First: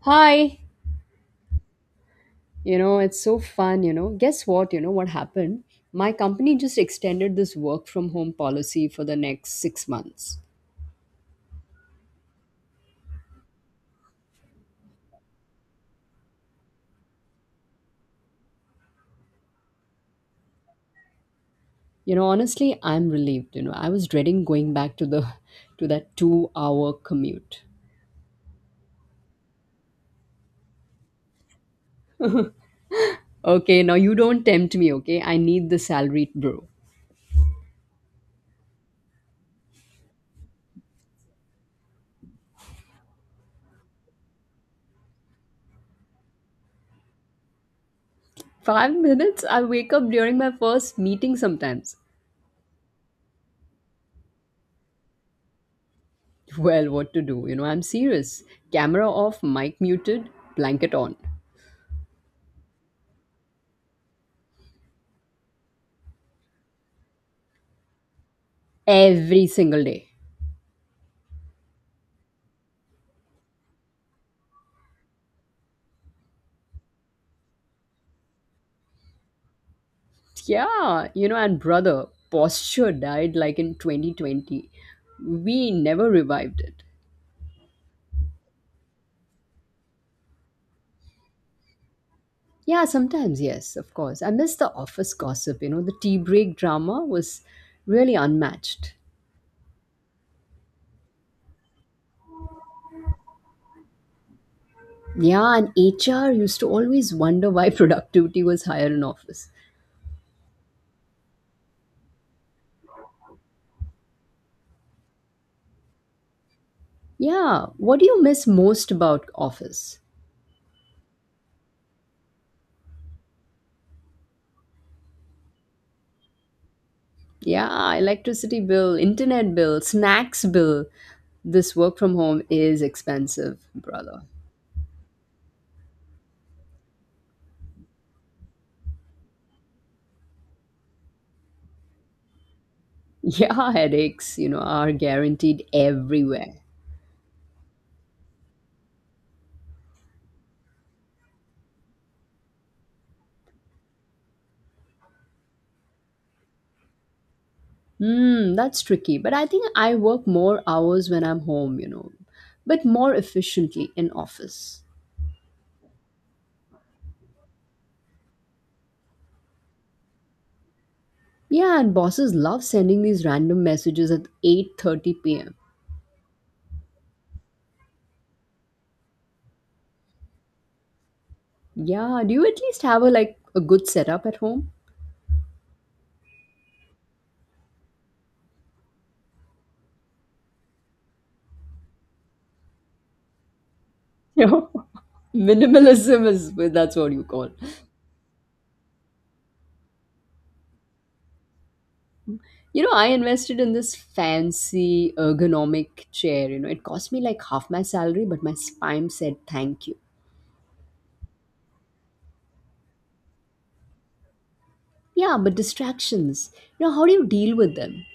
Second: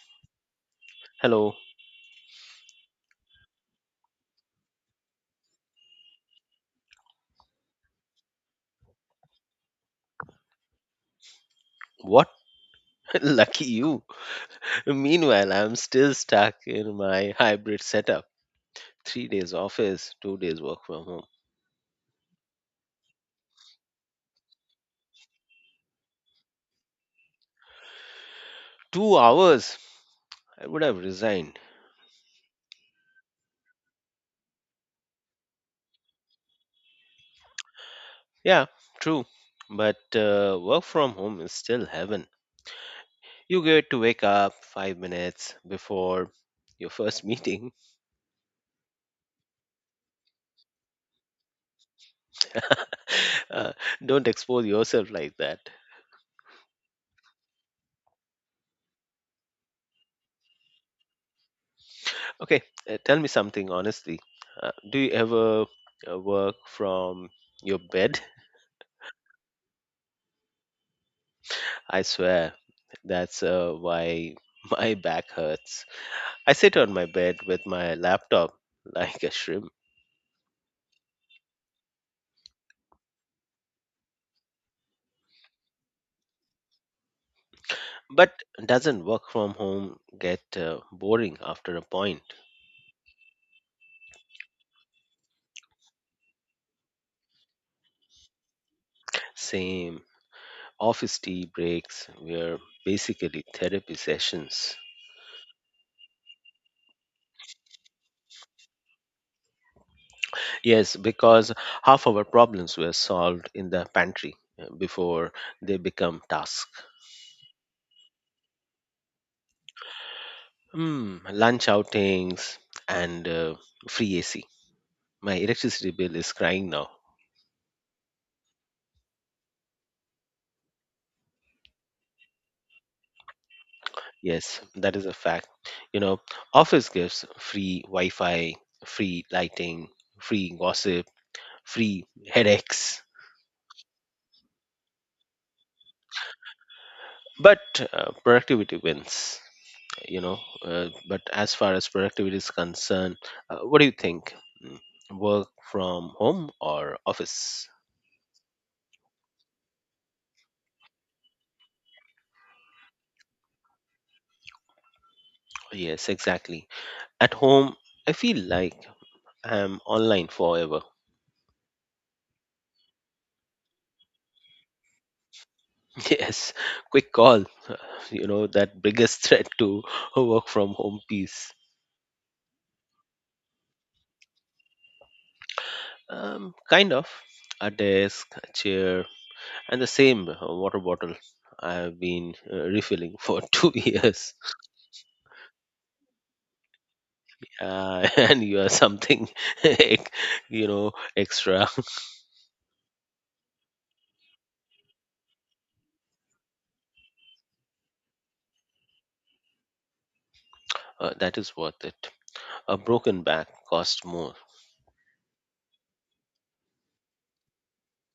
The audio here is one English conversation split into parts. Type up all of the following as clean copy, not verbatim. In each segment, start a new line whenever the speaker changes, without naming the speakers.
Hi,
Hello.
it's so fun, Guess what, what happened? My company just extended this work from home policy for the next 6 months.
What? Lucky you. Meanwhile, I'm still stuck in my hybrid setup. 3 days office, 2 days work from home.
You know, honestly, I'm relieved, I was dreading going back to the to that 2-hour commute.
2 hours, I would have resigned.
Okay, now you don't tempt me, okay? I need the salary, bro.
Yeah, true. But work from home is still heaven. You get to wake up 5 minutes before your first meeting.
5 minutes I wake up during my first meeting sometimes.
Uh, don't expose yourself like that.
Well, what to do? You know, I'm serious. Camera off, mic muted, blanket on
Okay, tell me something honestly. Do you ever work from your bed?
every single day.
I swear, that's why my back hurts. I sit on my bed with my laptop like a shrimp.
Yeah, you know, and brother, posture died like in 2020. We never revived it.
But doesn't work from home get boring after a point?
Yeah, sometimes, yes, of course. I miss the office gossip, you know, the tea break drama was really unmatched.
Same office tea breaks were basically therapy sessions.
Yeah, and HR used to always wonder why productivity was higher in office.
Yes, because half our problems were solved in the pantry before they become tasks.
Yeah, what do you miss most about office?
Hmm, lunch outings and free AC. My electricity bill is crying now.
Yeah, electricity bill, internet bill, snacks bill. This work from home is expensive, brother.
Yes, that is a fact. You know, Office gifts, free Wi Fi, free lighting, free gossip, free headaches.
Yeah, headaches, are guaranteed everywhere.
But productivity wins, you know. But as far as productivity is concerned, what do you think? Mm, Work from home or office?
Hmm, that's tricky. But I think I work more hours when I'm home, you know, but more efficiently in office.
Yes, exactly. At home, I feel like I'm online forever.
Yeah, and bosses love sending these random messages at 8:30 p.m.
Yes, quick call. That biggest threat to work from home peace.
Yeah, do you at least have a like a good setup at home?
Kind of. A desk, a chair, and the same water bottle I have been refilling for 2 years.
No. Minimalism is well, that's what you call.
And you are something, ex- extra.
You know, I invested in this fancy ergonomic chair, It cost me like half my salary, but my spine said thank you.
That is worth it. A broken back costs more.
Yeah, but distractions. You know, how do you deal with them?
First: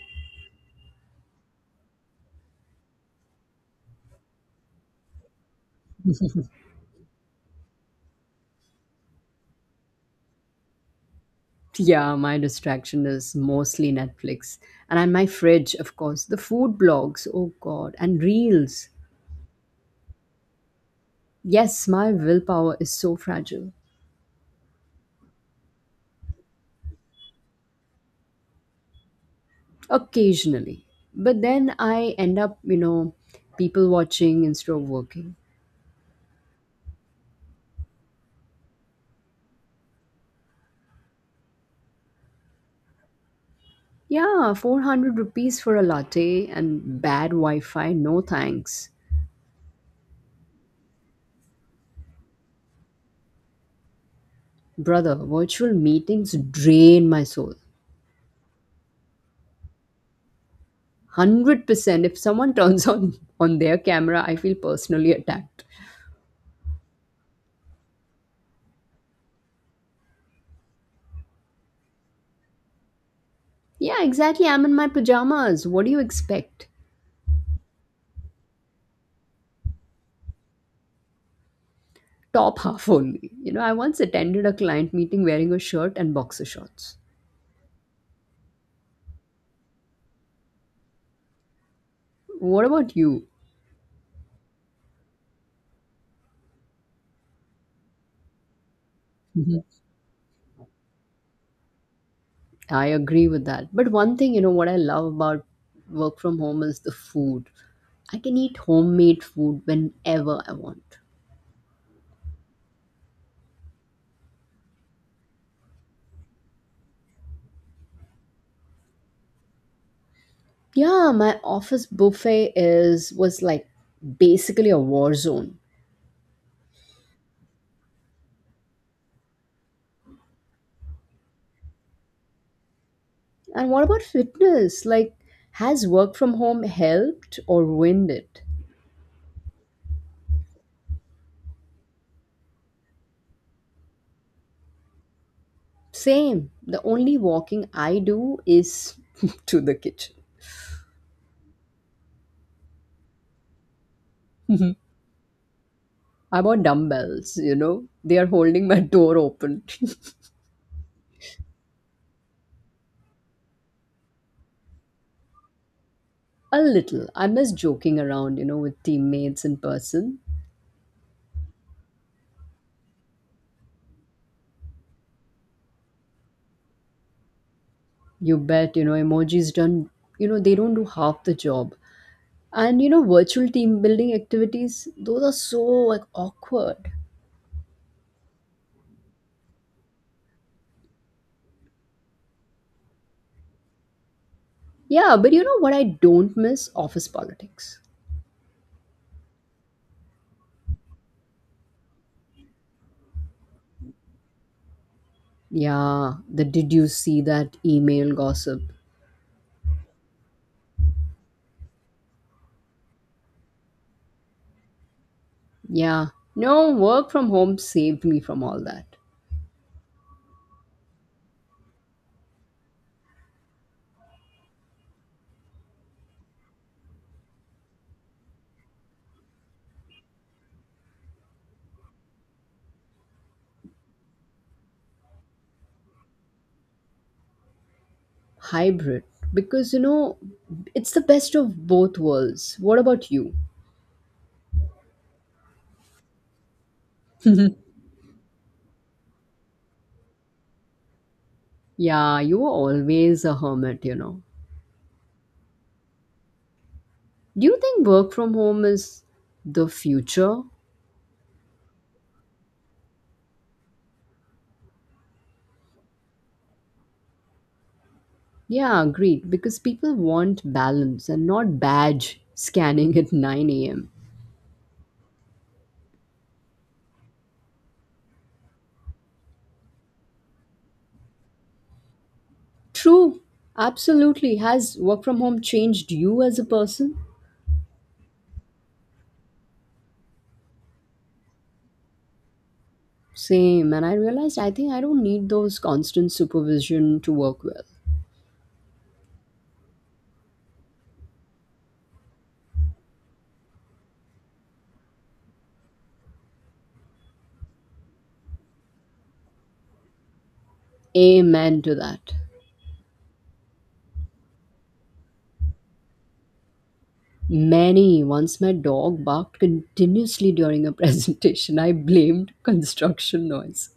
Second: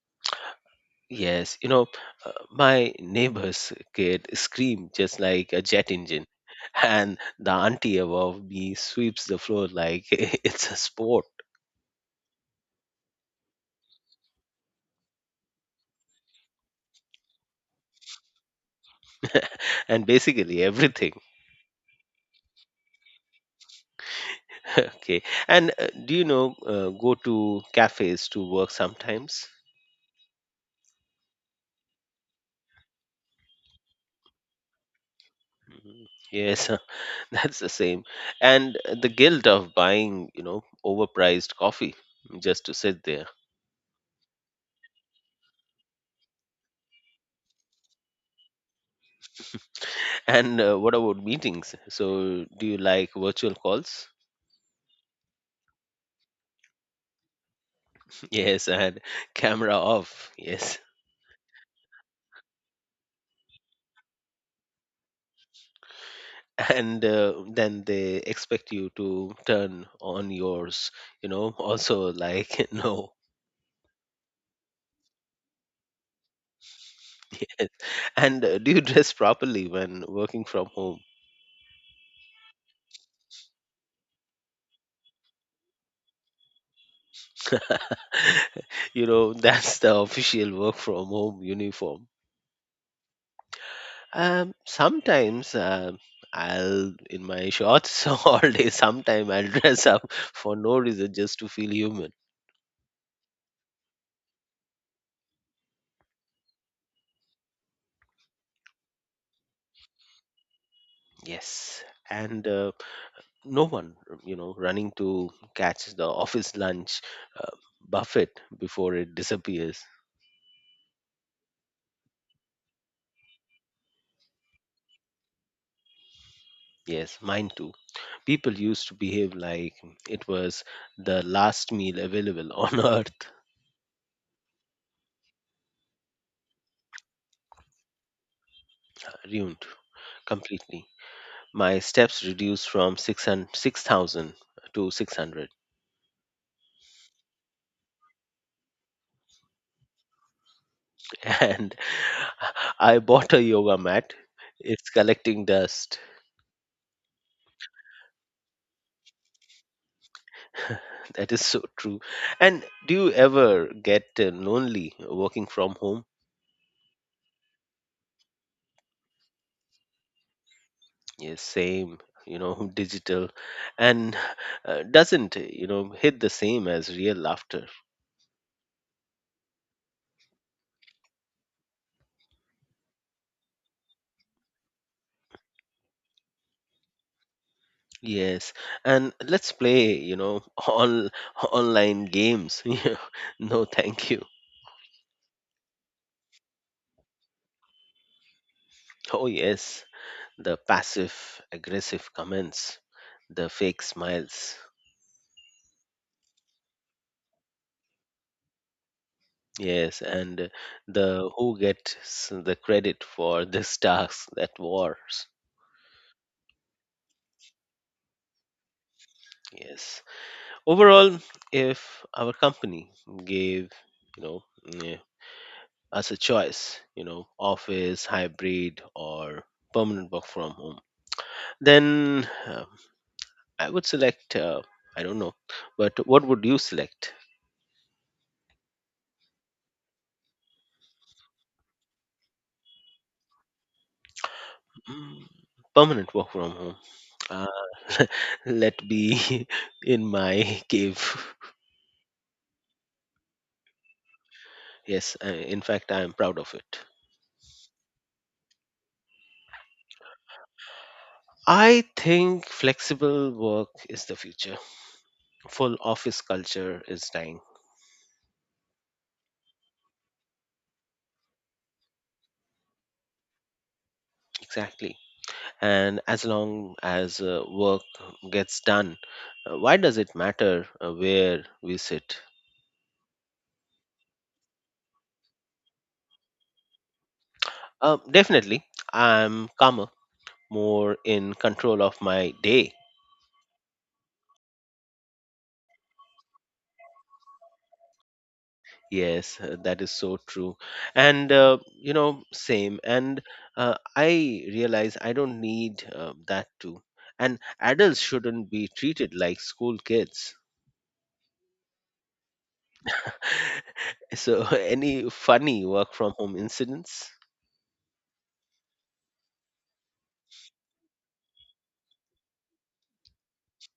Yes, my neighbor's kid screamed just like a jet engine. And the auntie above me sweeps the floor like it's a sport
Yeah, my distraction is mostly Netflix. And on my fridge, of course, the food blogs, oh god, and reels.
and basically everything.
Yes, my willpower is so fragile.
Okay. And do you know, go to cafes to work sometimes?
Occasionally. But then I end up, people watching instead of working.
Mhm. Yes, that's the same. And the guilt of buying, overpriced coffee just to sit there.
Yeah, 400 rupees for a latte and bad Wi Fi, no thanks.
And what about meetings? So, do you like virtual calls?
Brother, virtual meetings drain my soul.
Yes, and camera off. Yes.
100% if someone turns on their camera, I feel personally attacked.
And then they expect you to turn on yours, also like, no.
Yeah, exactly, I'm in my pajamas, what do you expect?
Yes. And do you dress properly when working from home?
Top half only, you know, I once attended a client meeting wearing a shirt and boxer shorts.
That's the official work from home uniform.
What about you?
Sometimes I'll, in my shorts all day. Sometimes I'll
Mhm.
dress up for no reason just to feel human.
I agree with that, but one thing, you know, what I love about work from home is the food. I can eat homemade food whenever I want.
Yes. And no one, running to catch the office lunch uh, buffet before it disappears.
Yeah, my office buffet is was like basically a war zone.
Yes, mine too. People used to behave like it was the last meal available on earth.
And what about fitness? Like, has work from home helped or ruined it?
Ruined completely. My steps reduced from 600 6,000 to 600.
Same. The only walking I do is to the kitchen.
And I bought a yoga mat. It's collecting dust.
I bought dumbbells, They are holding my door open.
That is so true. And do you ever get lonely working from home?
A little. I miss joking around, you know, with teammates in person.
Yes, same. You know, digital and doesn't hit the same as real laughter.
You bet, you know, emojis done, they don't do half the job. And, you know, virtual team building activities, those are so like awkward.
Yes, and let's play, all online games. You know, no thank you.
Yeah, but you know what I don't miss? Office politics.
Oh yes, the passive aggressive comments, the fake smiles.
Yeah, the did you see that email gossip?
Yes, and the who gets the credit for this task that wars.
Yeah, no, work from home saved me from all that.
Yes. Overall, if our company gave, you know, mm, us a choice, office, hybrid, or permanent work from home, then I would select. I don't know, but what would you select?
Hybrid, because you know, it's the best of both worlds. What about you?
Mm, Permanent work from home. Uh, Let be in my cave.
Yeah, you were always a hermit,
Yes, in fact, I am proud of it.
Do you think work from home is the future?
I think flexible work is the future. Full office culture is dying.
Yeah, agreed, because people want balance and not badge scanning at 9 a.m.
Exactly. And as long as work gets done, why does it matter where we sit?
True, absolutely. Has work from home changed you as a person?
Definitely, I'm calmer, more in control of my day.
Same, and I realized I think I don't need those constant supervision to work well.
Yes, that is so true. And, same. And I realize I don't need that too. And adults shouldn't be treated like school kids.
Amen to that.
So, any funny work from home incidents?
Many once my dog barked continuously during a presentation. I blamed construction noise.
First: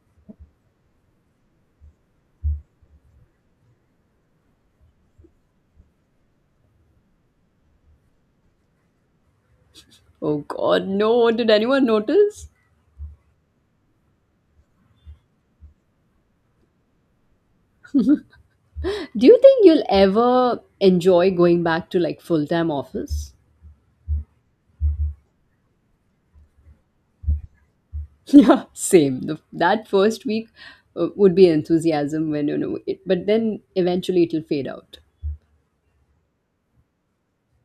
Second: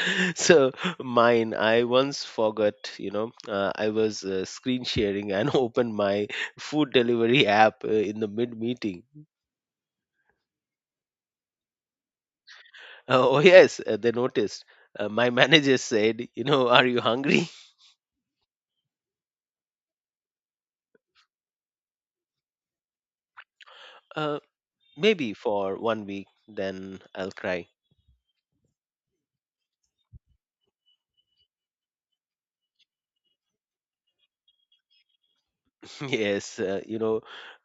So, mine, I once forgot, I was screen sharing and opened my food delivery app in the mid meeting.
Oh god, no, did anyone notice?
Oh, yes, they noticed. My manager said, are you hungry?
Do you think you'll ever enjoy going back to like full time office?
Uh, Maybe for one week, then I'll cry.
Yeah, same. That first week would be enthusiasm when you know it, but then eventually it'll fade out.
Yes,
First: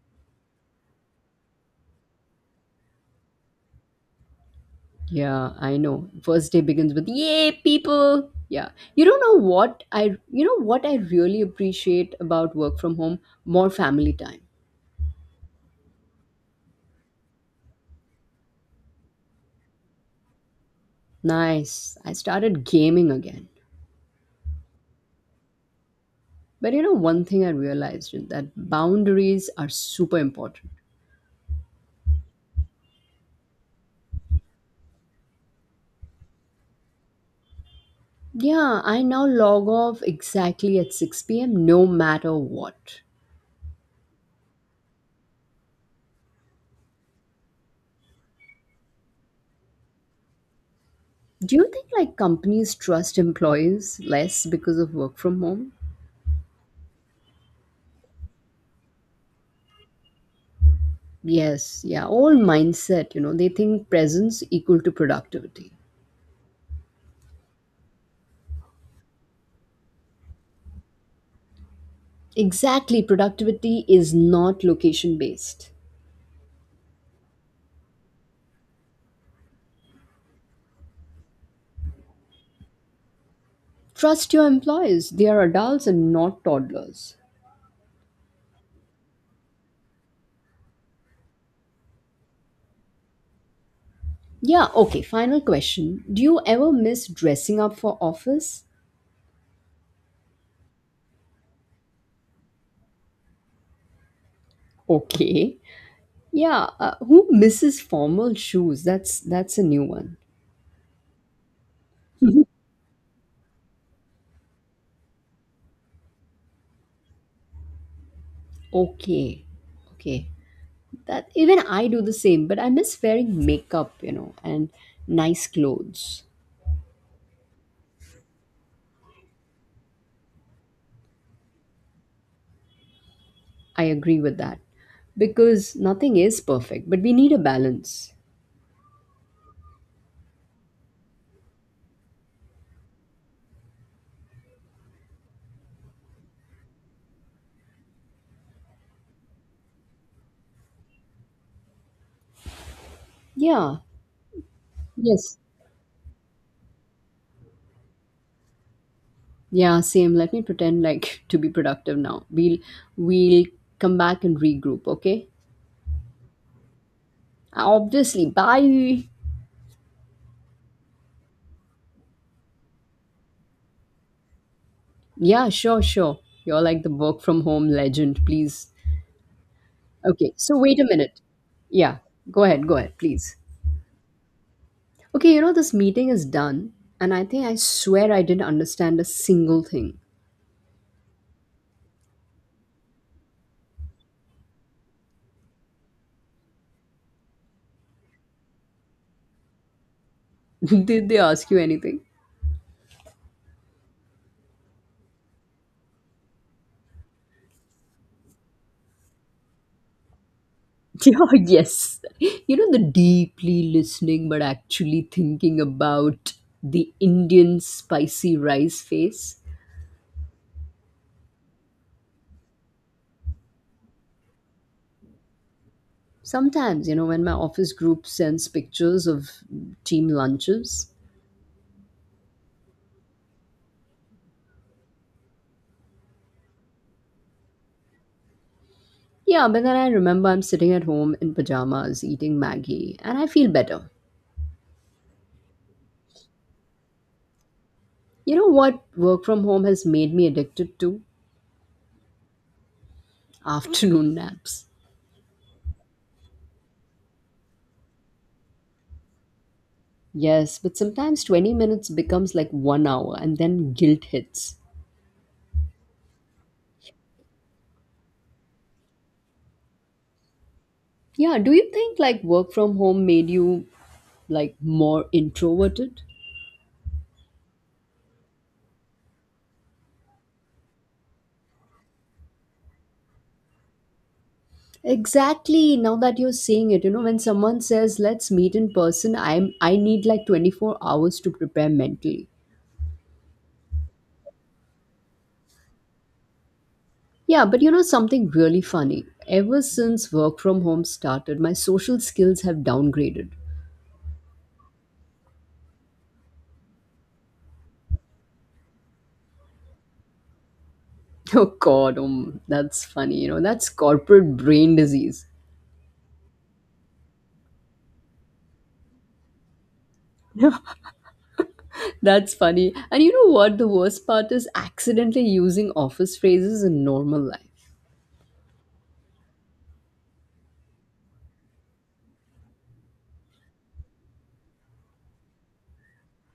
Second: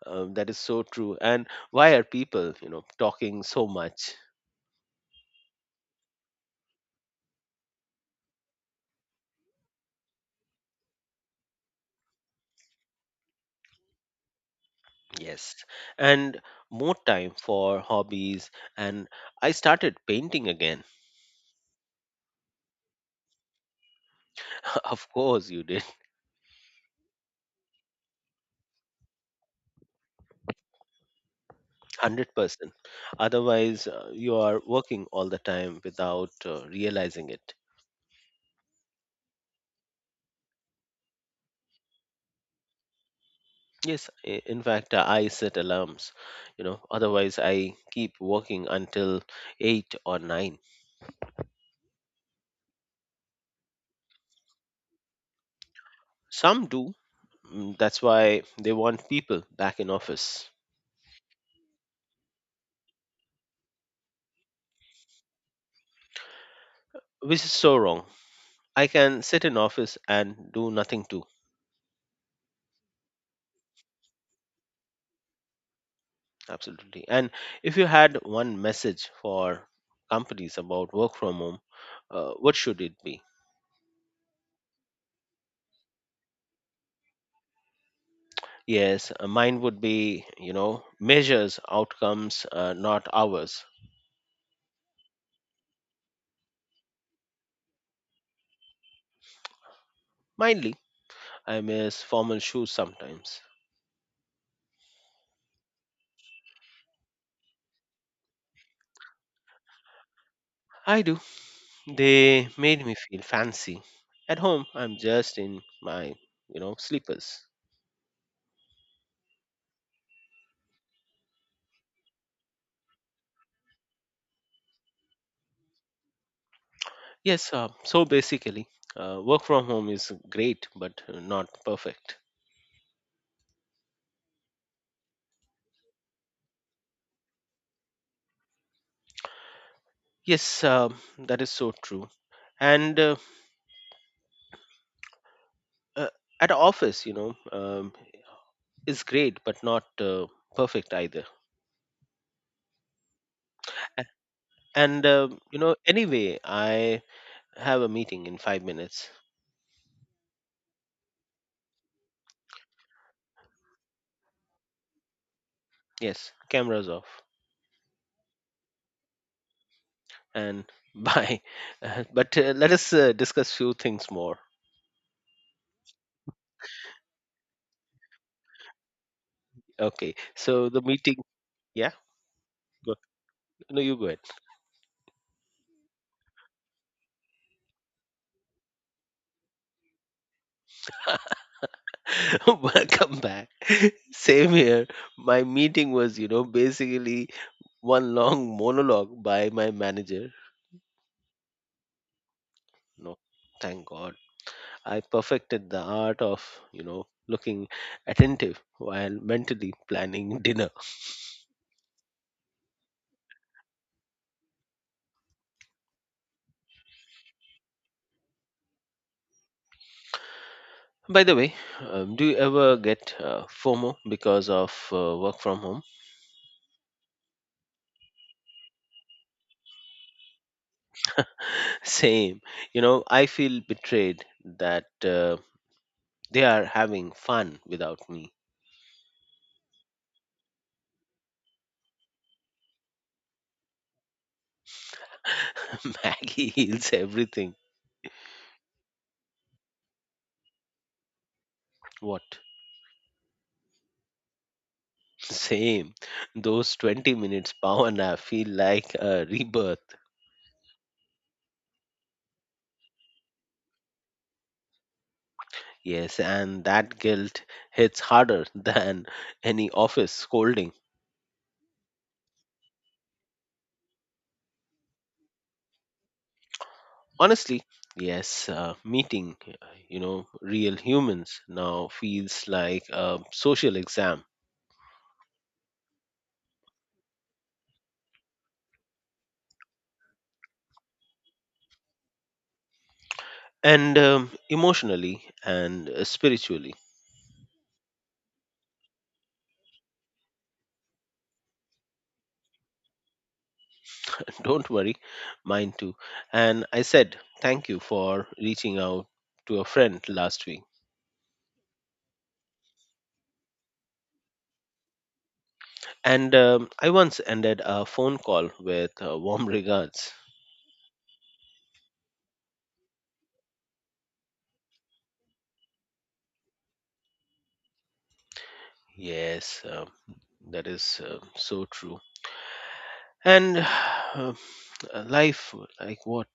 that is so true. And why are people talking so much?
Yeah, I know. First day begins with yay people. Yeah. You don't know what I You know what I really appreciate about work from home? More family time.
Yes, and more time for hobbies, and I started painting again.
Nice. I started gaming again.
Of course you did.
But you know one thing I realized is that boundaries are super important.
100% otherwise you are working all the time without realizing it.
Yeah, I now log off exactly at 6 p.m. no matter what.
Yes, in fact, I set alarms, otherwise I keep working until 8 or 9.
Do you think like companies trust employees less because of work from home?
Some do. That's why they want people back in office,
Yes, yeah, all mindset, you know, they think presence equal to productivity.
which is so wrong. I can sit in office and do nothing too.
Exactly, productivity is not location based.
Absolutely. And if you had one message for companies about work from home, what should it be?
Trust your employees, they are adults and not toddlers.
Yes, mine would be, measures outcomes, not hours.
Yeah, okay, final question. Do you ever miss dressing up for office?
Mindly, I miss formal shoes sometimes.
Okay. Yeah, who misses formal shoes? That's a new one.
I do. They made me feel fancy. At home, I'm just in my, sleepers.
Okay. Okay. That even I do the same, but I miss wearing makeup, you know, and nice clothes.
Yes, so basically, work from home is great, but not perfect.
I agree with that because nothing is perfect, but we need a balance.
Yes, that is so true. And uh, at office, is great, but not perfect either.
Yeah.
A- And
Yes.
anyway, I have a meeting in 5 minutes.
Yeah, same. Let me pretend like to be productive now. We'll come back and regroup, okay?
Yes, cameras off
Obviously. Bye.
and bye. But let us discuss few things more.
Yeah, sure. You're like the work from home legend, please.
Okay,
Okay, so
so
wait
the
a
meeting.
minute.
Yeah,
Yeah, go
go.
ahead, please.
No, you go ahead.
Okay, you know, this meeting is done, and I think I swear I didn't understand a single thing.
Welcome back. Same here. My meeting was, basically one long monologue by my manager.
Did they ask you anything?
No, thank God. I perfected the art of, looking attentive while mentally planning dinner.
Yeah, yes. You know, the deeply listening but actually thinking about the Indian spicy rice face.
By the way, do you ever get FOMO because of work from home?
Sometimes, you know, when my office group sends pictures of team lunches.
Same. I feel betrayed that they are having fun without me.
Yeah, but then I remember I'm sitting at home in pajamas eating Maggie and I feel better.
Maggie heals everything.
You know what work from home has made me addicted to?
What?
Afternoon naps.
Same. Those 20 minutes power nap feel like a rebirth.
Yes, but sometimes 20 minutes becomes like 1 hour and then guilt hits.
Yes, and that guilt hits harder than any office scolding.
Yeah, do you think like work from home made you like more introverted?
Honestly, yes, meeting, real humans now feels like a social exam.
Exactly. Now that you're saying it, you know, when someone says let's meet in person, I need like 24 hours to prepare mentally.
And emotionally and spiritually.
Yeah, but you know something really funny. Ever since work from home started, my social skills have downgraded.
Don't worry, mine too. And I said, thank you for reaching out to a friend last week.
Oh god, that's funny. You know, that's corporate brain disease.
And I once ended a phone call with warm regards.
That's funny. And you know what the worst part is accidentally using office phrases in normal life.
Yes, that is so true. And uh, life, like what?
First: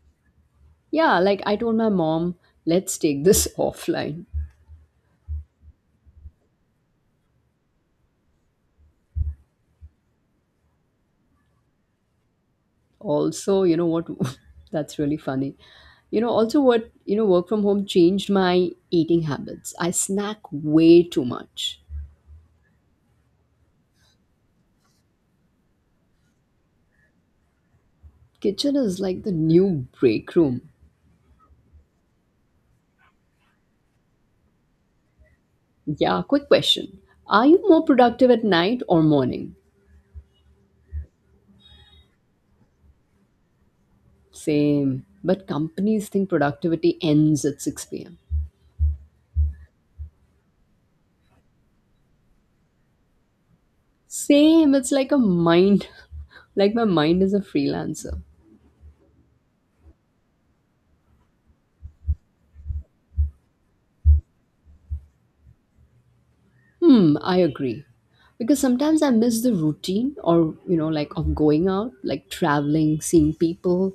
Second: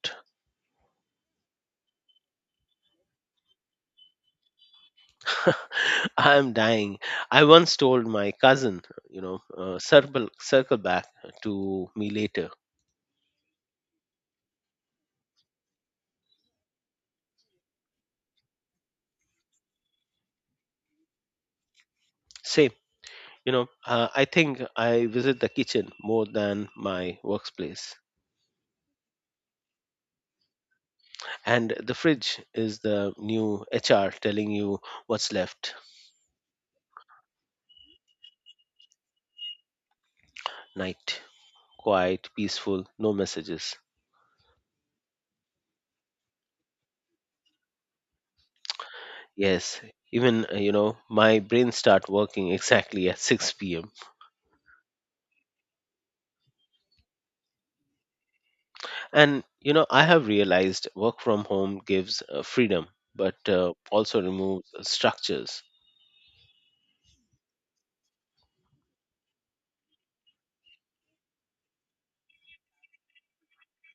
Yeah, like I told my mom, let's take this offline.
I'm dying. I once told my cousin, circle back to me later.
Also, you know what? That's really funny. You know, also what, you know, work from home changed my eating habits. I snack way too much.
Same. I think I visit the kitchen more than my workplace,
Kitchen is like the new break room.
and the fridge is the new HR telling you what's left.
Yeah, quick question. Are you more productive at night or morning?
Night. Quiet, peaceful, no messages.
Same. But companies think productivity ends at 6 p.m.
Yes, even my brain start working exactly at 6 p.m.
Same. It's like a mind, like my mind is a freelancer.
And I have realized work from home gives freedom, but also removes structures.
Hmm, I agree. Because sometimes I miss the routine or, you know, like of going out, like traveling, seeing people.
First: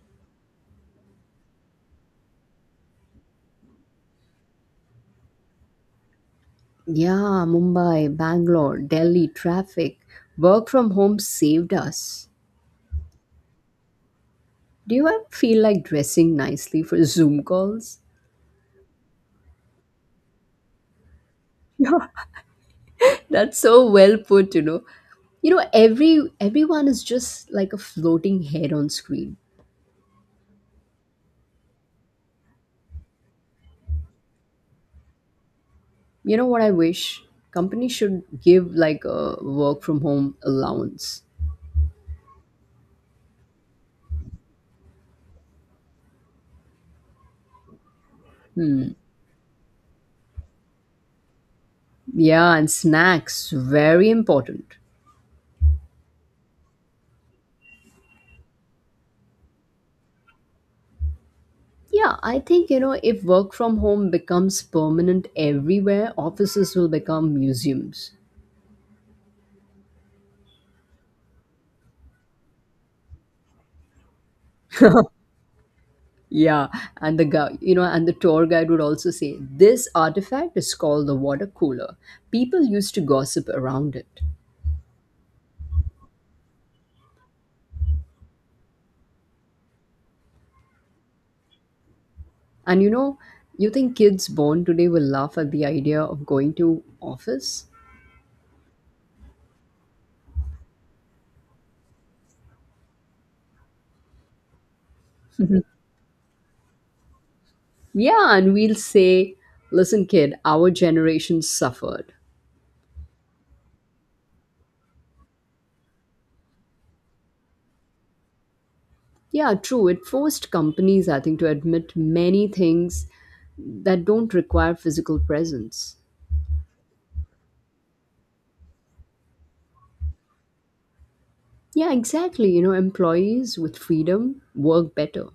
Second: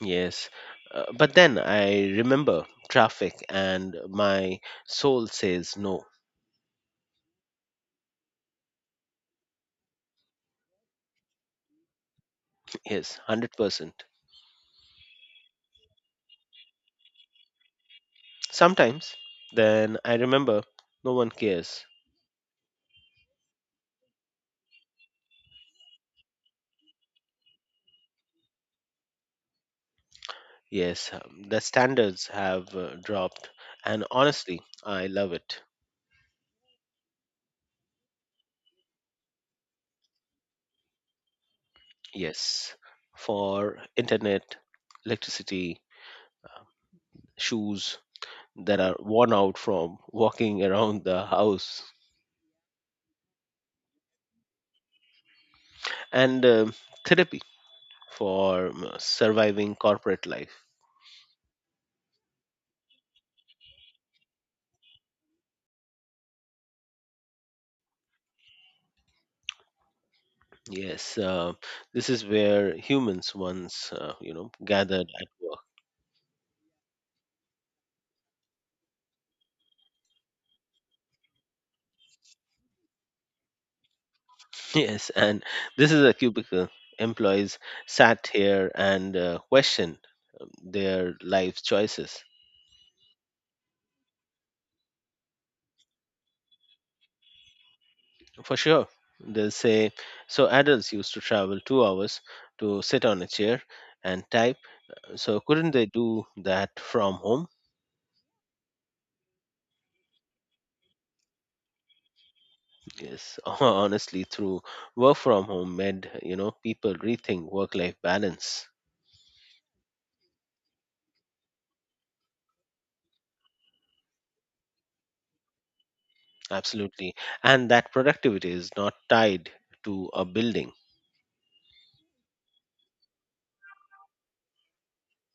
Yes. But then I remember traffic and my soul says no.
Yeah, Mumbai, Bangalore, Delhi, traffic. Work from home saved us.
Yes, 100%.
Do you ever feel like dressing nicely for Zoom calls?
Sometimes then I remember no one cares.
Yeah. That's so well put, You know, everyone is just like a floating head on screen.
Yes, the standards have dropped, and honestly, I love it.
You know what I wish? Companies should give like a work from home allowance.
Yes, for internet, electricity, shoes that are worn out from walking around the house,
Yeah, and snacks, very important.
and therapy for surviving corporate life.
Yeah, I think, you know, if work from home becomes permanent everywhere, offices will become museums.
Yes, this is where humans once, gathered at work.
Yeah, and the guy, you know, and the tour guide would also say, this artifact is called the water cooler. People used to gossip around it.
Yes, and this is a cubicle. Employees sat here and questioned their life choices.
And you know, you think kids born today will laugh at the idea of going to office?
For sure, they'll say, so adults used to travel 2 hours to sit on a chair and type. So couldn't they do that from home?
Yeah, and we'll say, listen, kid, our generation suffered.
Yes, honestly, through work from home made, people rethink work-life balance.
Yeah, true. It forced companies, I think, to admit many things that don't require physical presence.
Absolutely. And that productivity is not tied to a building.
Yeah, exactly. You know, employees with freedom work better.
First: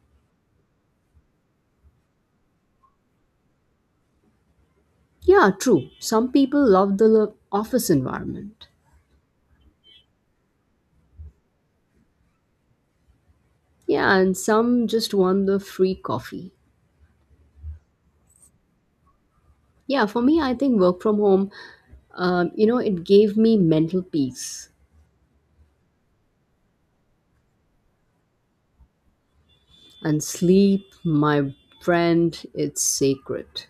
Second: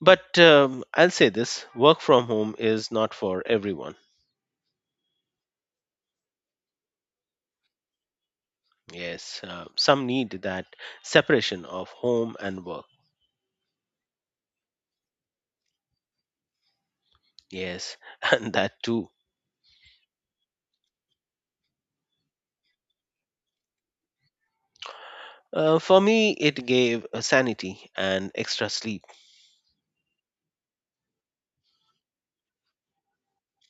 But I'll say this work from home is not for everyone.
Yeah, true. Some people love the lo- office environment.
Yes, some need that separation of home and work.
Yeah, and some just want the free coffee.
Yes, and that too.
Yeah, for me, I think work from home, you know, it gave me mental peace
For me, it gave sanity and extra sleep.
and sleep, my friend, it's sacred.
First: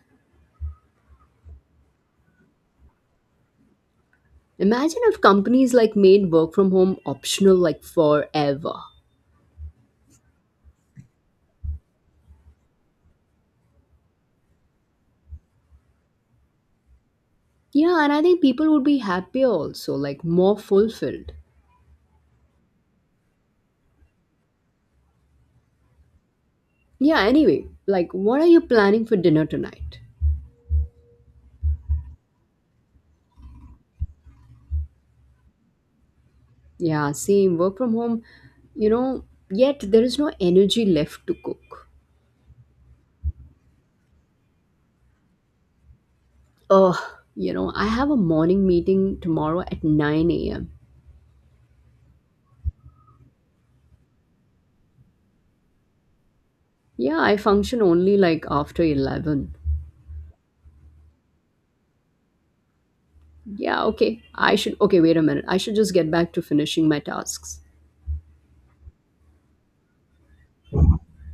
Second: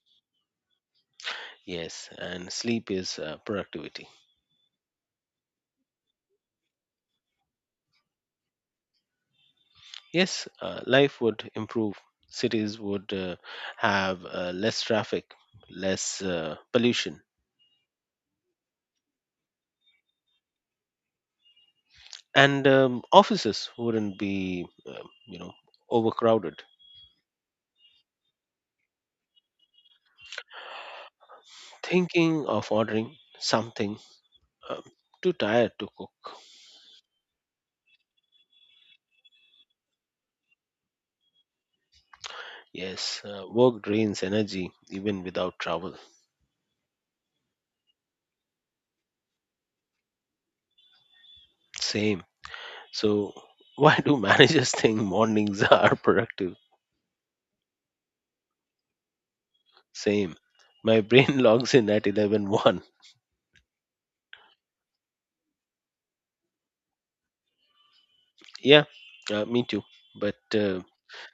Yes, and sleep is productivity.
Imagine if companies like made work from home optional like forever.
Yes, life would improve. Cities would have less traffic, less pollution,
Yeah, and I think people would be happier also, like more fulfilled.
and offices wouldn't be, you know, overcrowded.
Yeah, anyway, like what are you planning for dinner tonight?
Thinking of ordering something. Um, Too tired to cook.
Yeah, same work from home, you know, yet there is no energy left to cook.
Yes, work drains energy even without travel.
Ugh, you know, I have a morning meeting tomorrow at 9 a.m.
Same. So, why do managers think mornings are productive?
Yeah, I function only like after 11.
Same. My brain logs in at eleven one.
Yeah, okay. Okay, wait a minute. I should just get back to finishing my tasks.
Yeah, me too. But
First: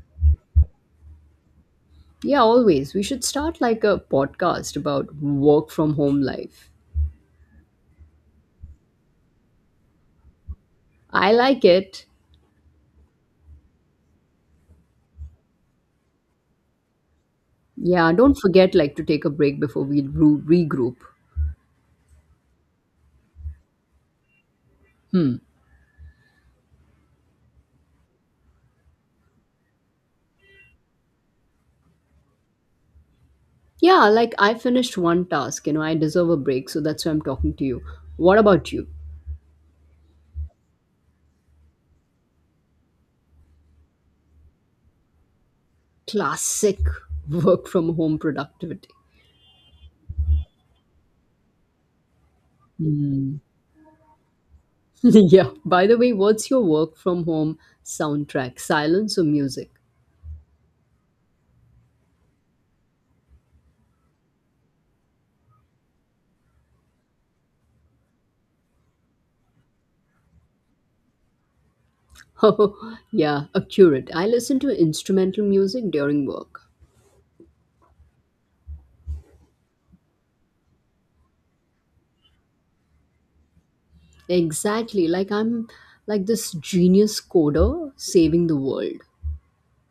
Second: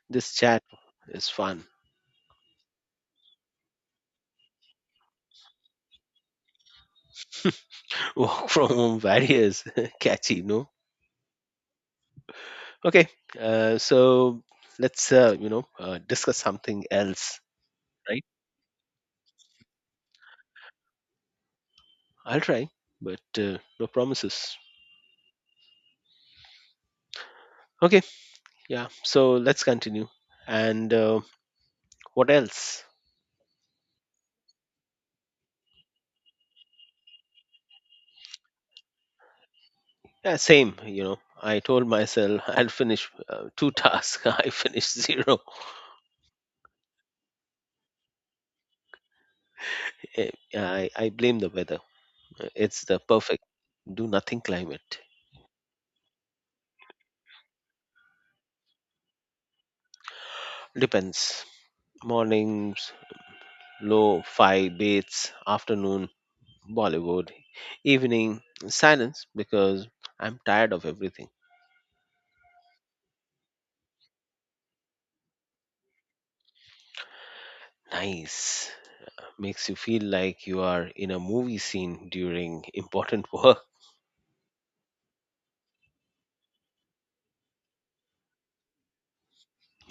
this chat is fun.
Yeah, always. We should start like a podcast about work from home life.
Work from home various catchy, no?
I like it.
Okay, so let's, discuss something else,
Yeah,
right?
don't forget like to take a break before we regroup.
I'll try, but no promises. Okay, yeah. So let's continue. And what else?
Yeah, like I finished one task, you know, I deserve a break, so that's why I'm talking to you. What about you?
Yeah, same. I told myself I'll finish two tasks. I finished zero.
Classic work from home productivity.
Yeah, I blame the weather. It's the
Hmm.
perfect do nothing climate.
Yeah. By the way, what's your work from home soundtrack? Silence or music?
Depends. Mornings low five baits. Afternoon Bollywood. Evening silence because I'm tired of everything.
Oh, yeah, accurate. I listen to instrumental music during work.
Nice. Makes you feel like you are in a movie scene during important work.
Exactly. Like this genius coder saving the world.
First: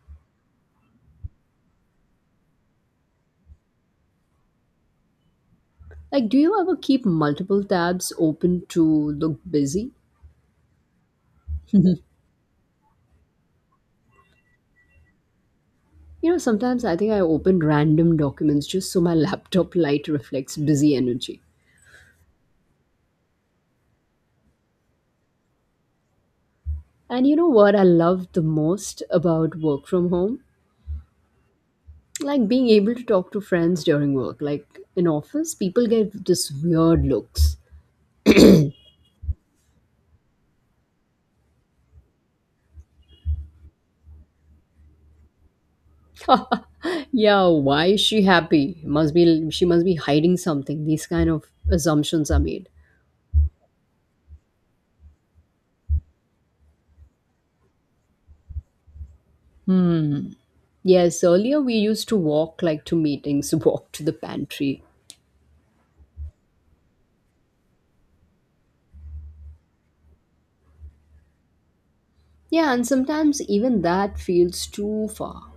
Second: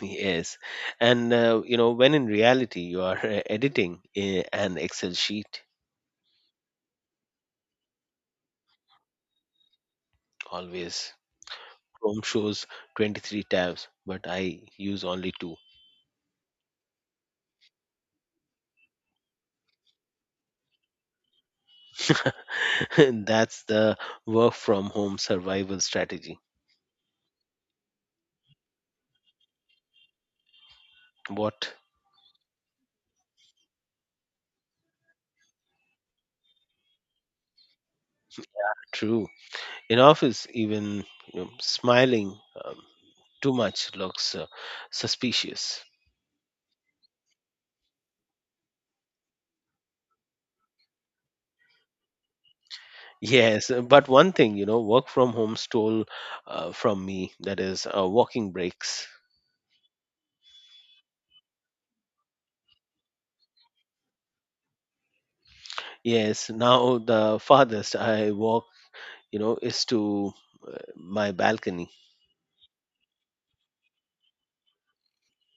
Yes, and you know when in reality you are editing an excel sheet.
Like, do you ever keep multiple tabs open to look busy?
Always. Chrome shows 23 tabs but I use only two.
You know, sometimes I think I open random documents just so my laptop light reflects busy energy.
That's the work from home survival strategy.
And you know what I love the most about work from home?
What?
Like being able to talk to friends during work. Like in office, people get this weird looks.
True. In office even, you know, smiling um, too much looks suspicious.
Yeah, why is she happy? Must be she must be hiding something. These kind of assumptions are made.
Yes, but one thing, you know, work from home stole from me, that is walking breaks.
Hmm. Yes, earlier we used to walk like to meetings, walk to the pantry.
Yes, now the farthest I walk, you know, is to my balcony.
Yeah, and sometimes even that feels too far.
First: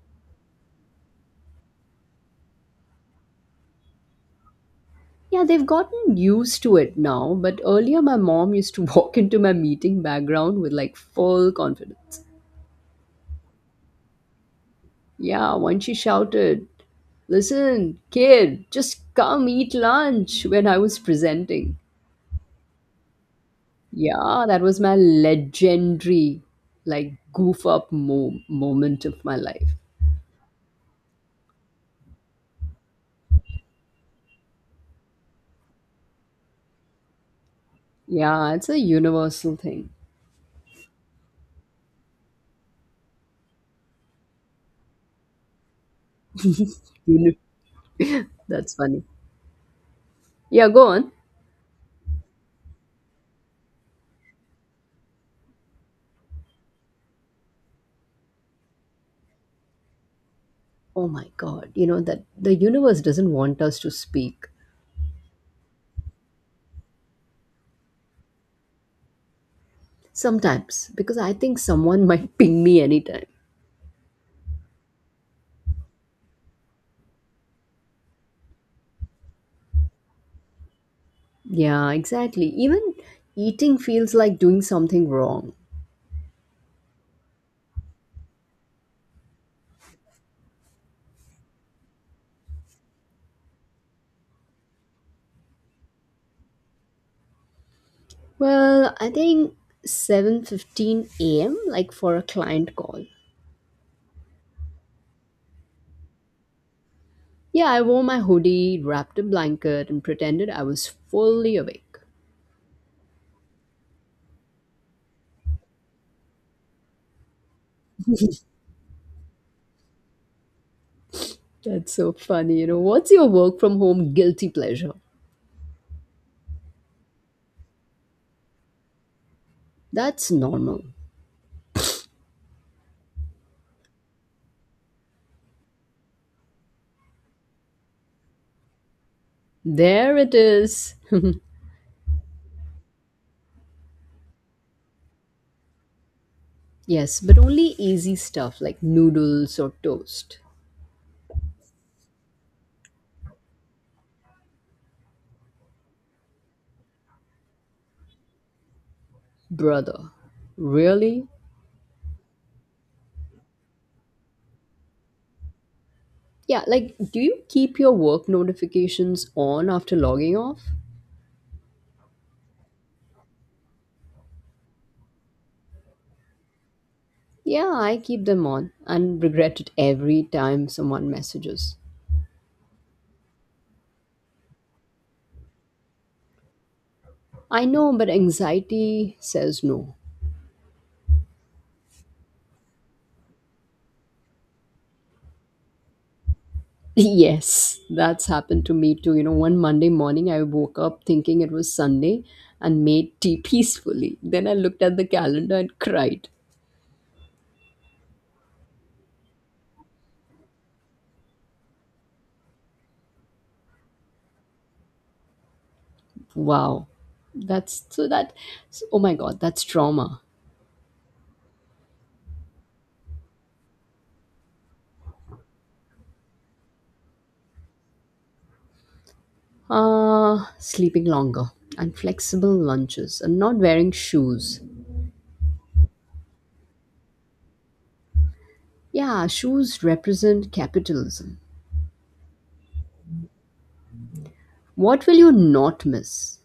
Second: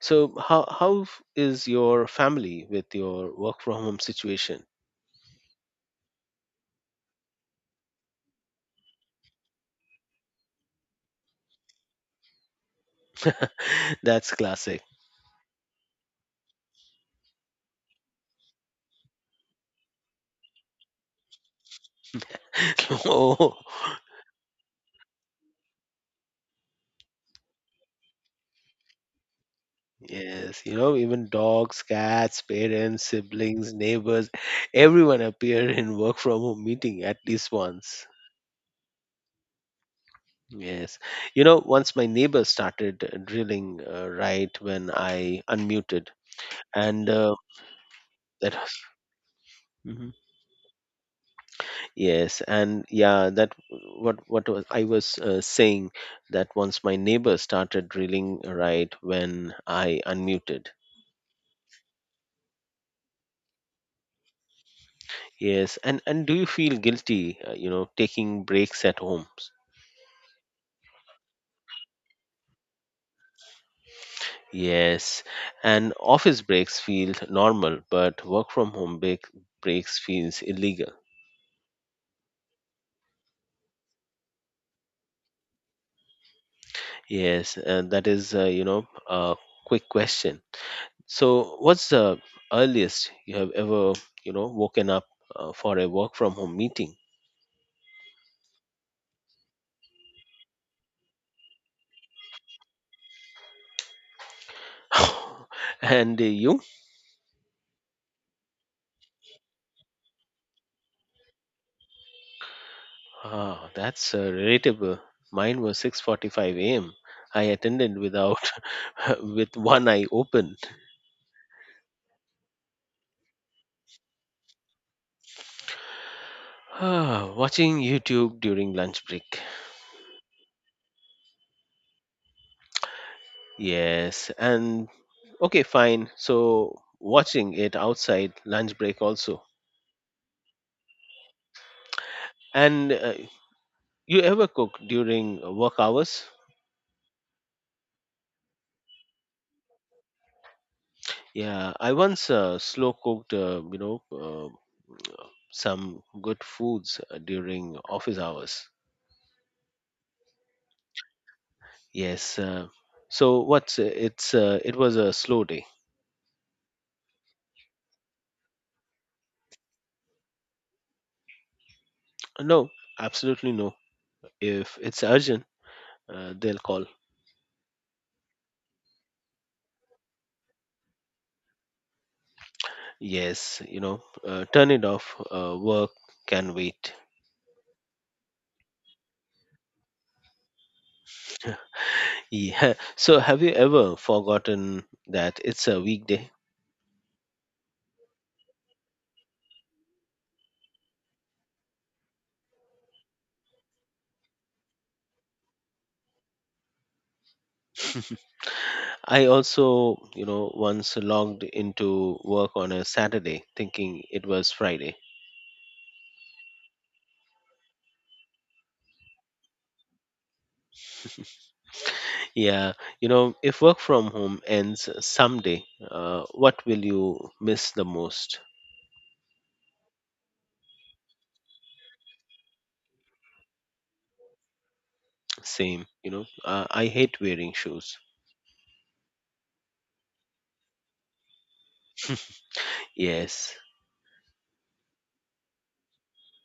So how is your family with your work from home situation?
Yeah, they've gotten used to it now, but earlier my mom used to walk into my meeting background with like full confidence.
That's classic.
Yeah, once she shouted, "Listen, kid, just come eat lunch," when I was presenting.
Oh,
Yeah, that was my legendary, like, goof up moment of my life.
yes, you know, even dogs, cats, parents, siblings, neighbors, everyone appear in work from home meeting at least once.
Yeah, it's a universal thing.
Yes. You know, once my neighbor started drilling right when I unmuted, and
Uni-
that.
That's funny.
Mhm.
Yeah, go on.
Yes, and yeah, that w- what was, I was saying that once my neighbor started drilling right when I unmuted.
Oh my God, you know that the universe doesn't want us to speak
Yes, and do you feel guilty, you know, taking breaks at homes?
sometimes because I think someone might ping me anytime.
Yes, and office breaks feel normal, but work from home breaks feels illegal.
Yeah, exactly. Even eating feels like doing something wrong.
Yes, that is, you know, a quick question. So, what's the earliest you have ever, you know, woken up for a work from home meeting?
Well, I think 7:15 a.m. like for a client call.
And you?
Yeah, I wore my hoodie, wrapped a blanket, and pretended I was fully awake.
Ah, that's relatable. Mine was 6:45 a.m. I attended without with one eye open.
That's so funny, you know. What's your work from home guilty pleasure?
Ah, watching YouTube during lunch break.
That's normal.
Yes, and okay, fine. So, watching it outside lunch break also.
There it is.
And You ever cook during work hours?
Yes, but only easy stuff like noodles or toast.
Yeah, I once slow cooked, you know, some good foods during office hours.
Brother, really?
Yes. So what's it's it was a slow day.
Yeah, like, do you keep your work notifications on after logging off?
No, absolutely no. If it's urgent, they'll call.
Yeah, I keep them on and regret it every time someone messages.
Yes, you know, turn it off. Work can wait.
I know, but anxiety says no.
Yeah. So have you ever forgotten that it's a weekday?
Yes, that's happened to me too. You know, one Monday morning I woke up thinking it was Sunday and made tea peacefully. Then I looked at the calendar and cried.
I also, you know, once logged into work on a Saturday thinking it was Friday.
Wow. That's so that oh my god, that's trauma.
Yeah, you know, if work from home ends someday, what will you miss the most?
Sleeping longer and flexible lunches and not wearing shoes.
Same, you know, I hate wearing shoes.
Yeah, shoes represent capitalism.
Yes.
What will you not miss?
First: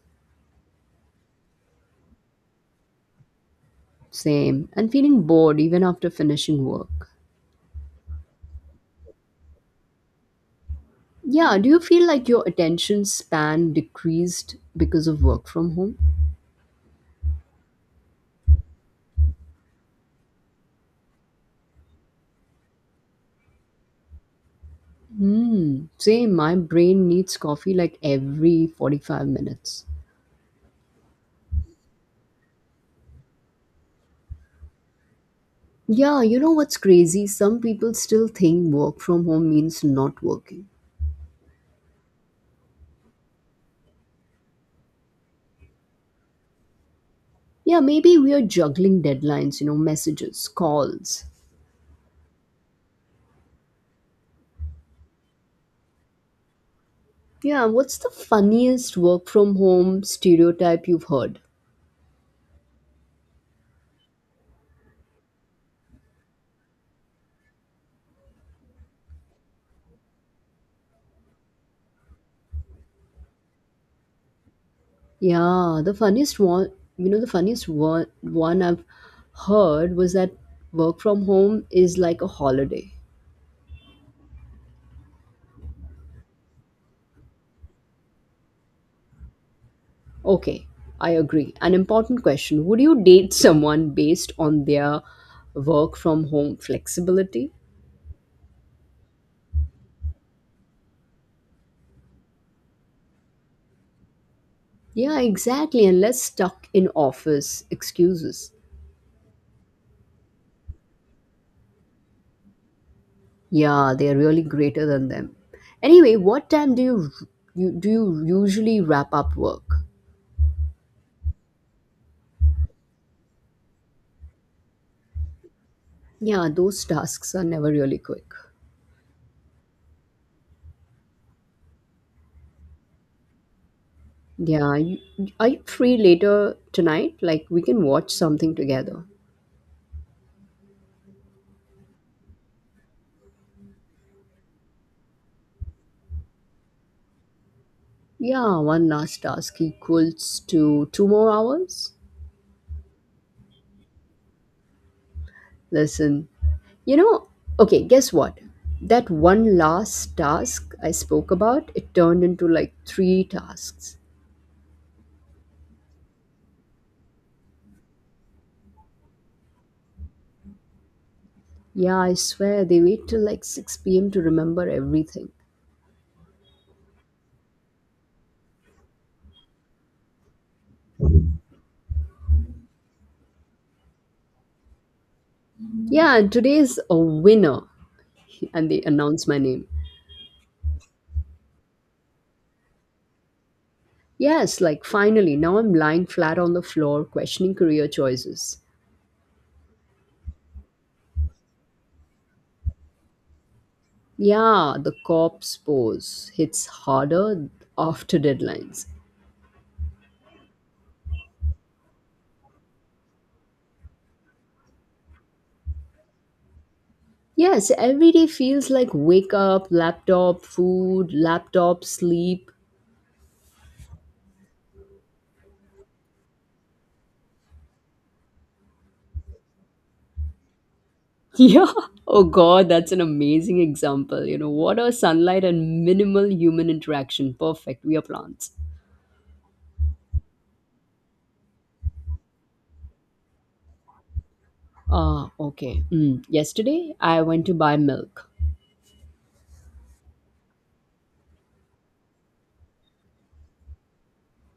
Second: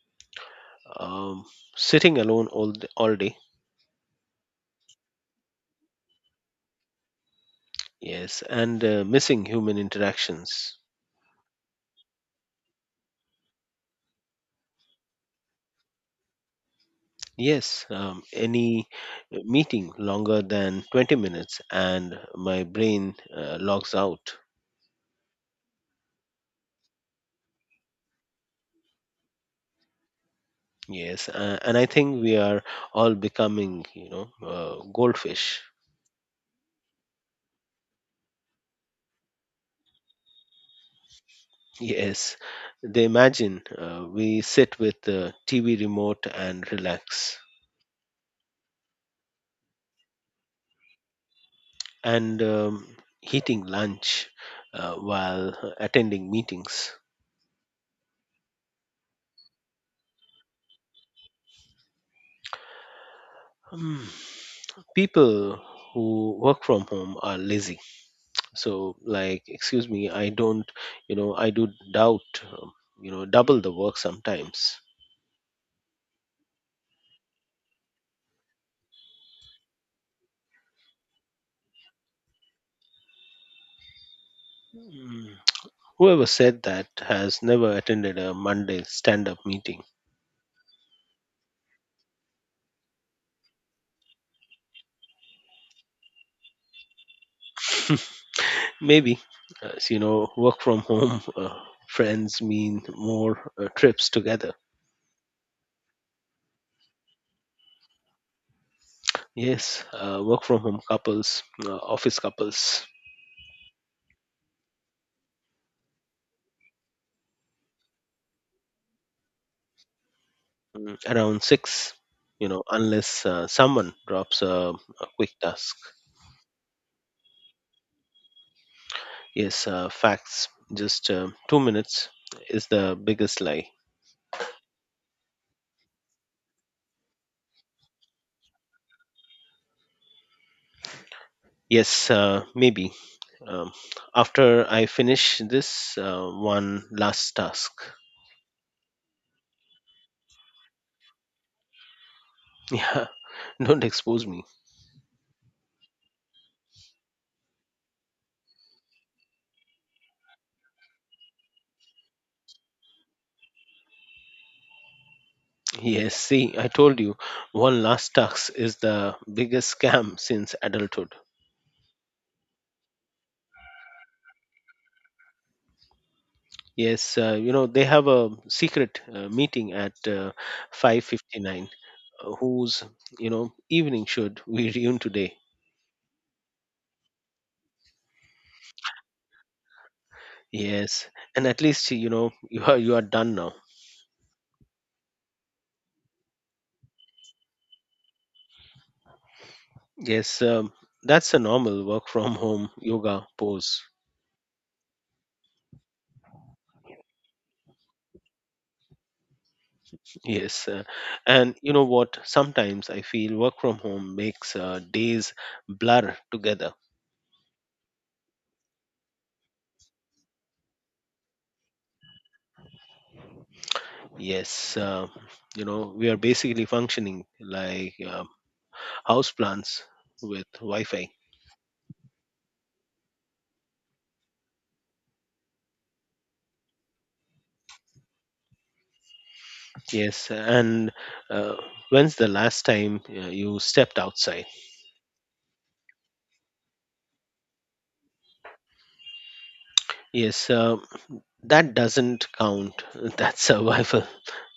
Um, Sitting alone all day.
Same. And feeling bored even after finishing work.
Yes. And missing human interactions.
Yeah, do you feel like your attention span decreased because of work from home?
Yes, any meeting longer than 20 minutes and my brain logs out.
Hmm, same. My brain needs coffee like every 45 minutes.
Yes, and I think we are all becoming, you know, goldfish.
Yeah, you know what's crazy? Some people still think work from home means not working.
Yes, they imagine we sit with the TV remote and relax,
Yeah, maybe we are juggling deadlines, you know, messages, calls.
and eating lunch while attending meetings.
Yeah, what's the funniest work from home stereotype you've heard?
Hmm. People who work from home are lazy. So, like, excuse me, I don't, you know, doubt, um, double the work sometimes.
Yeah, the funniest one, you know, the funniest one I've heard was that work from home is like a holiday.
Mm. Whoever said that has never attended a Monday stand up meeting.
Okay, I agree. An important question. Would you date someone based on their work from home flexibility?
Maybe, as you know, work from home friends mean more trips together.
Yeah, exactly. And less stuck in office excuses.
Yes, work from home couples, office couples,
Yeah, they are really greater than them. Anyway, what time do you usually wrap up work?
around 6, you know, unless someone drops a quick task.
Yeah, those tasks are never really quick.
Yes, facts, just 2 minutes is the biggest lie.
Yeah, are you free later tonight? Like we can watch something together.
Yes, maybe um, after I finish this one last task.
Yeah, one last task equals to two more hours.
Yeah, don't expose me.
Listen, you know, okay, guess what? That one last task I spoke about, it turned into like three tasks.
Yes, see, I told you, one last task is the biggest scam since adulthood.
Yeah, I swear they wait till like 6 p.m. to remember everything.
Yes, you know they have a secret meeting at 5:59. Whose, you know, evening should we reun today?
Yeah, and today's a winner. And they announce my name.
Yes, and at least you know you are done now.
Yes, like finally, now I'm lying flat on the floor questioning career choices.
Yes, that's a normal work from home yoga pose.
Yeah, the corpse pose hits harder after deadlines.
Yes, and you know what? Sometimes I feel work from home makes days blur together.
Yes, every day feels like wake up, laptop, food, laptop, sleep.
Yes, you know, we are basically functioning like house with Wi Fi.
Yeah. Oh god, that's an amazing example. You know, water, sunlight and minimal human interaction? Perfect. We are plants.
Yes, and uh, when's the last time you stepped outside?
Ah, okay. Mm. Yesterday, I went to buy milk.
Yes, that doesn't count. That's survival,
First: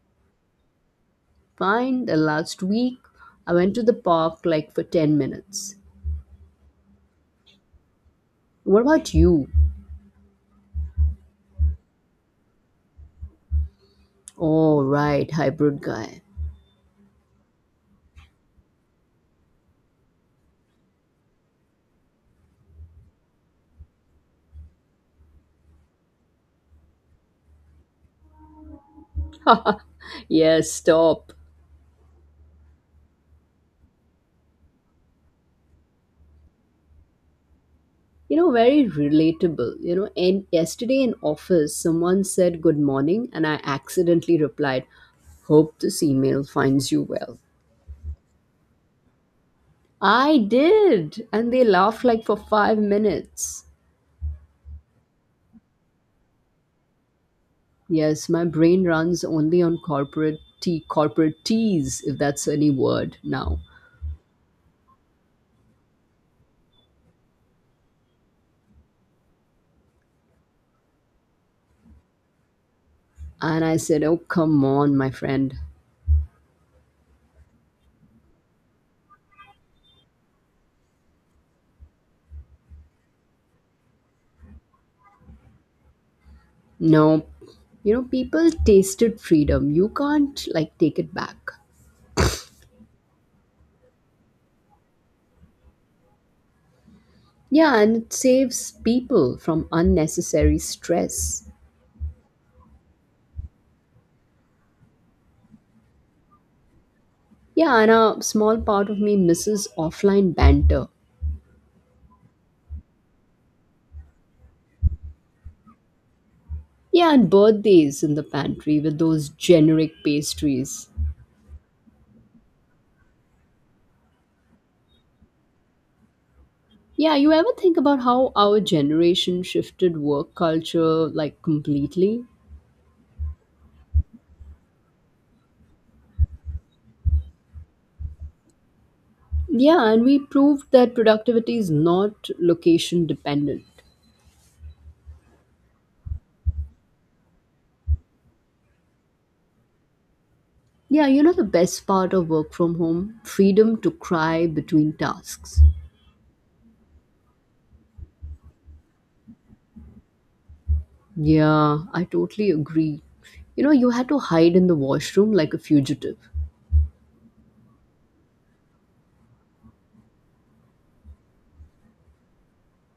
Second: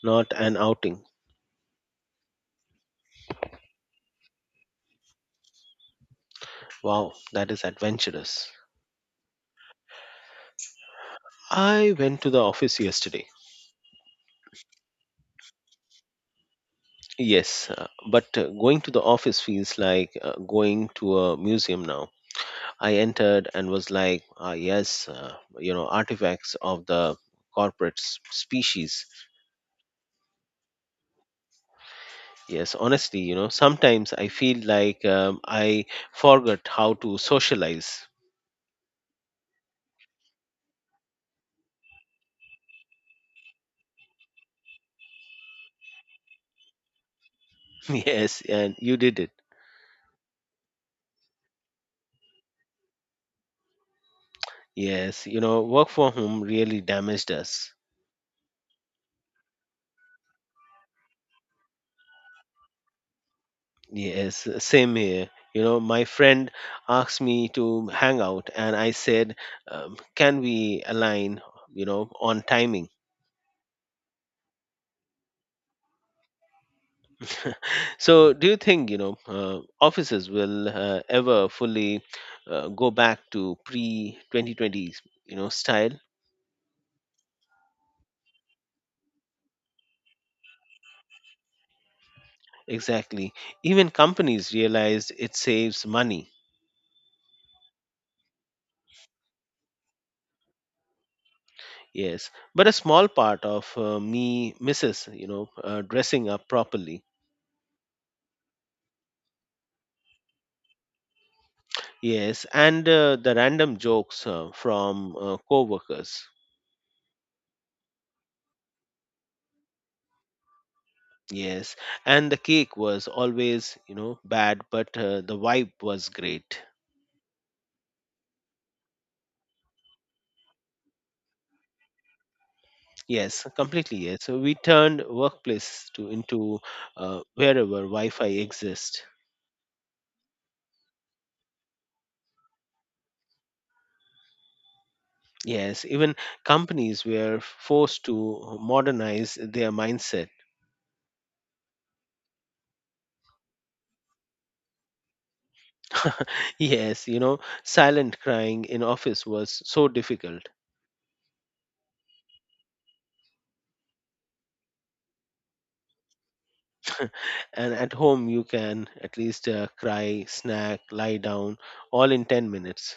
not an outing.
Fine. The last week, I went to the park like for 10 minutes.
Wow, that is adventurous.
What about you?
I went to the office yesterday.
Oh, right, hybrid guy.
Yes, but going to the office feels like going to a museum now. I entered and was like, ah, yes, you know, artifacts of the corporate species.
Yes, stop.
Yes, honestly, you know, sometimes I feel like I forgot how to socialize.
You know, very relatable. You know, and yesterday in office, someone said good morning, and I accidentally replied, "Hope this email finds you well."
Yes, and you did it.
I did, and they laughed like for 5 minutes.
Yes, you know, work from home really damaged us.
Yes, my brain runs only on corporate tea, corporate teas, if that's any word now.
Yes, same here. You know, my friend asked me to hang out, and I said, "Can we align?" You know, on timing.
And I said, "Oh, come on, my friend."
So, do you think, you know, offices will ever fully go back to pre 2020, you know, style?
No, you know, people tasted freedom. You can't like take it back.
Exactly. Even companies realized it saves money.
Yeah, and it saves people from unnecessary stress.
Yes, but a small part of me misses, you know, dressing up properly.
Yeah, and a small part of me misses offline banter.
Yes, and the random jokes from co-workers.
Yeah, and birthdays in the pantry with those generic pastries.
Yes, and the cake was always, you know, bad, but the vibe was great.
Yeah, you ever think about how our generation shifted work culture like completely?
Yes, completely yes. So we turned workplace to into wherever Wi-Fi exists.
Yeah, and we proved that productivity is not location dependent.
Yes, even companies were forced to modernize their mindset.
Yeah, you know the best part of work from home? Freedom to cry between tasks.
Yes, you know, silent crying in office was so difficult.
Yeah, I totally agree. You know, you had to hide in the washroom like a fugitive.
And at home you can at least cry, snack, lie down all in 10 minutes.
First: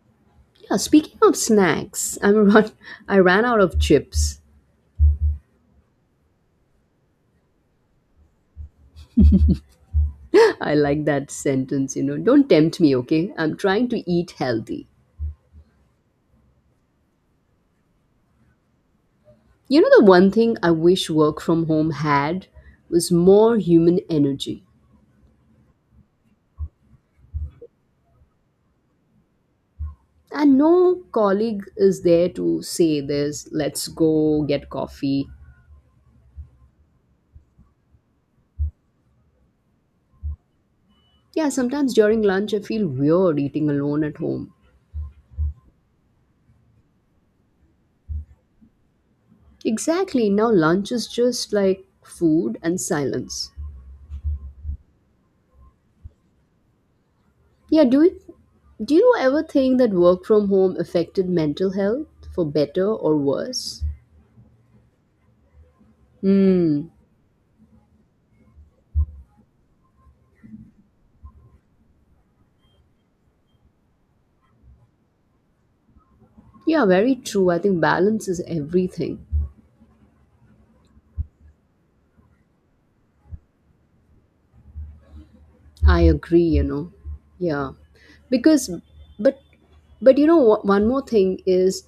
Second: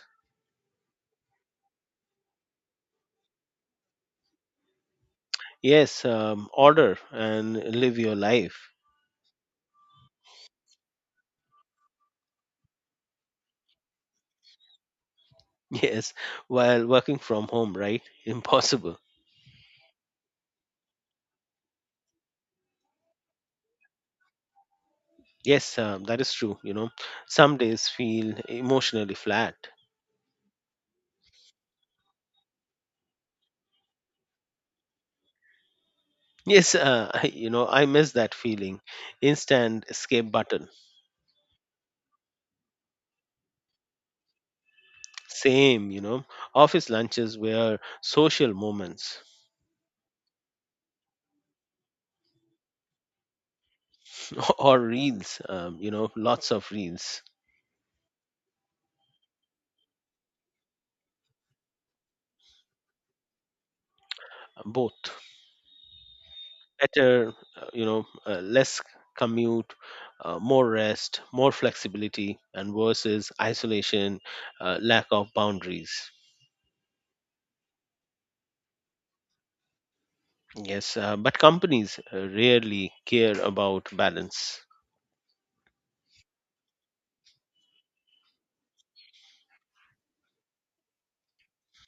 Yeah, speaking of snacks, I'm run I ran out of chips.
Yes, order and live your life.
I like that sentence, you know. Don't tempt me, okay? I'm trying to eat healthy.
Yes, while working from home, right? Impossible.
You know the one thing I wish work from home had was more human energy.
Yes, that is true, you know. Some days feel emotionally flat.
And no colleague is there to say this, let's go get coffee.
Yes, you know, I miss that feeling. Instant escape button.
Yeah, sometimes during lunch I feel weird eating alone at home.
Same, you know, office lunches were social moments.
Exactly. Now lunch is just like food and silence.
Or reels. You know, lots of reels.
Yeah, do you ever think that work from home affected mental health for better or worse?
Both.
Hmm.
Better, you know, less commute, more rest, more flexibility, and versus isolation, lack of boundaries.
Yeah, very true. I think balance is everything.
Yes, but companies rarely care about balance.
I agree, you know. Yeah. Because but but you know what one more thing is,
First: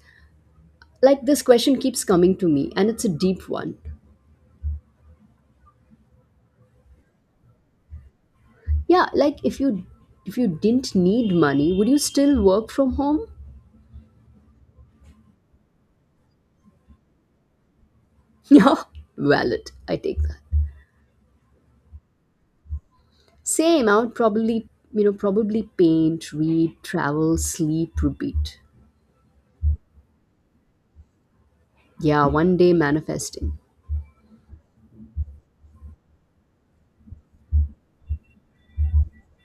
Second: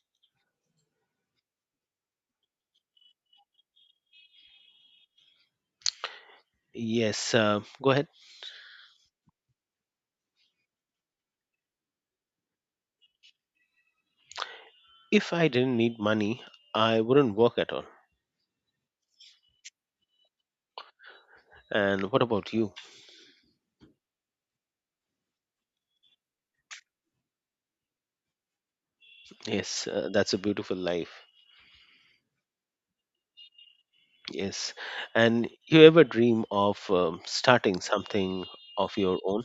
like this question keeps coming to me and it's a deep one.
Yes, go ahead.
Yeah, like if you didn't need money, would you still work from home?
If I didn't need money, I wouldn't work at all.
Yeah, valid. I take that.
And what about you?
Same. I would probably, you know, probably paint, read, travel, sleep, repeat.
Yes, that's a beautiful life.
Yeah, one day manifesting.
Yes, and you ever dream of starting something of your own?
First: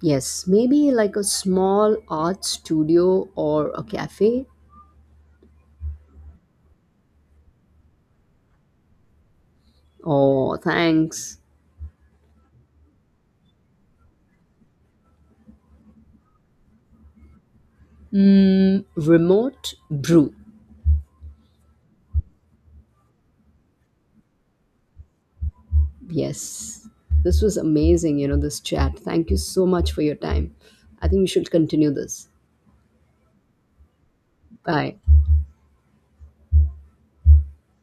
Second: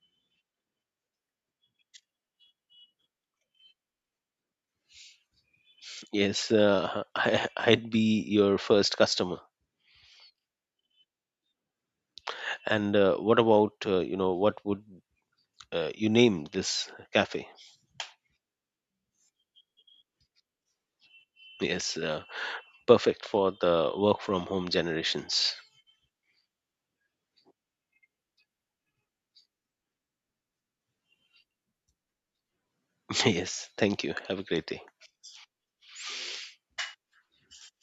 Yes, maybe like a small art studio or a cafe.
Yes, I'd be your first customer.
Oh, thanks.
And what about, you know, what would you name this cafe?
Mm, remote brew.
Yes, perfect for the work from home generations.
Yes, this was amazing. You know this chat. Thank you so much for your time. I think we should continue this.
Yes, thank you. Have a great day.
Bye.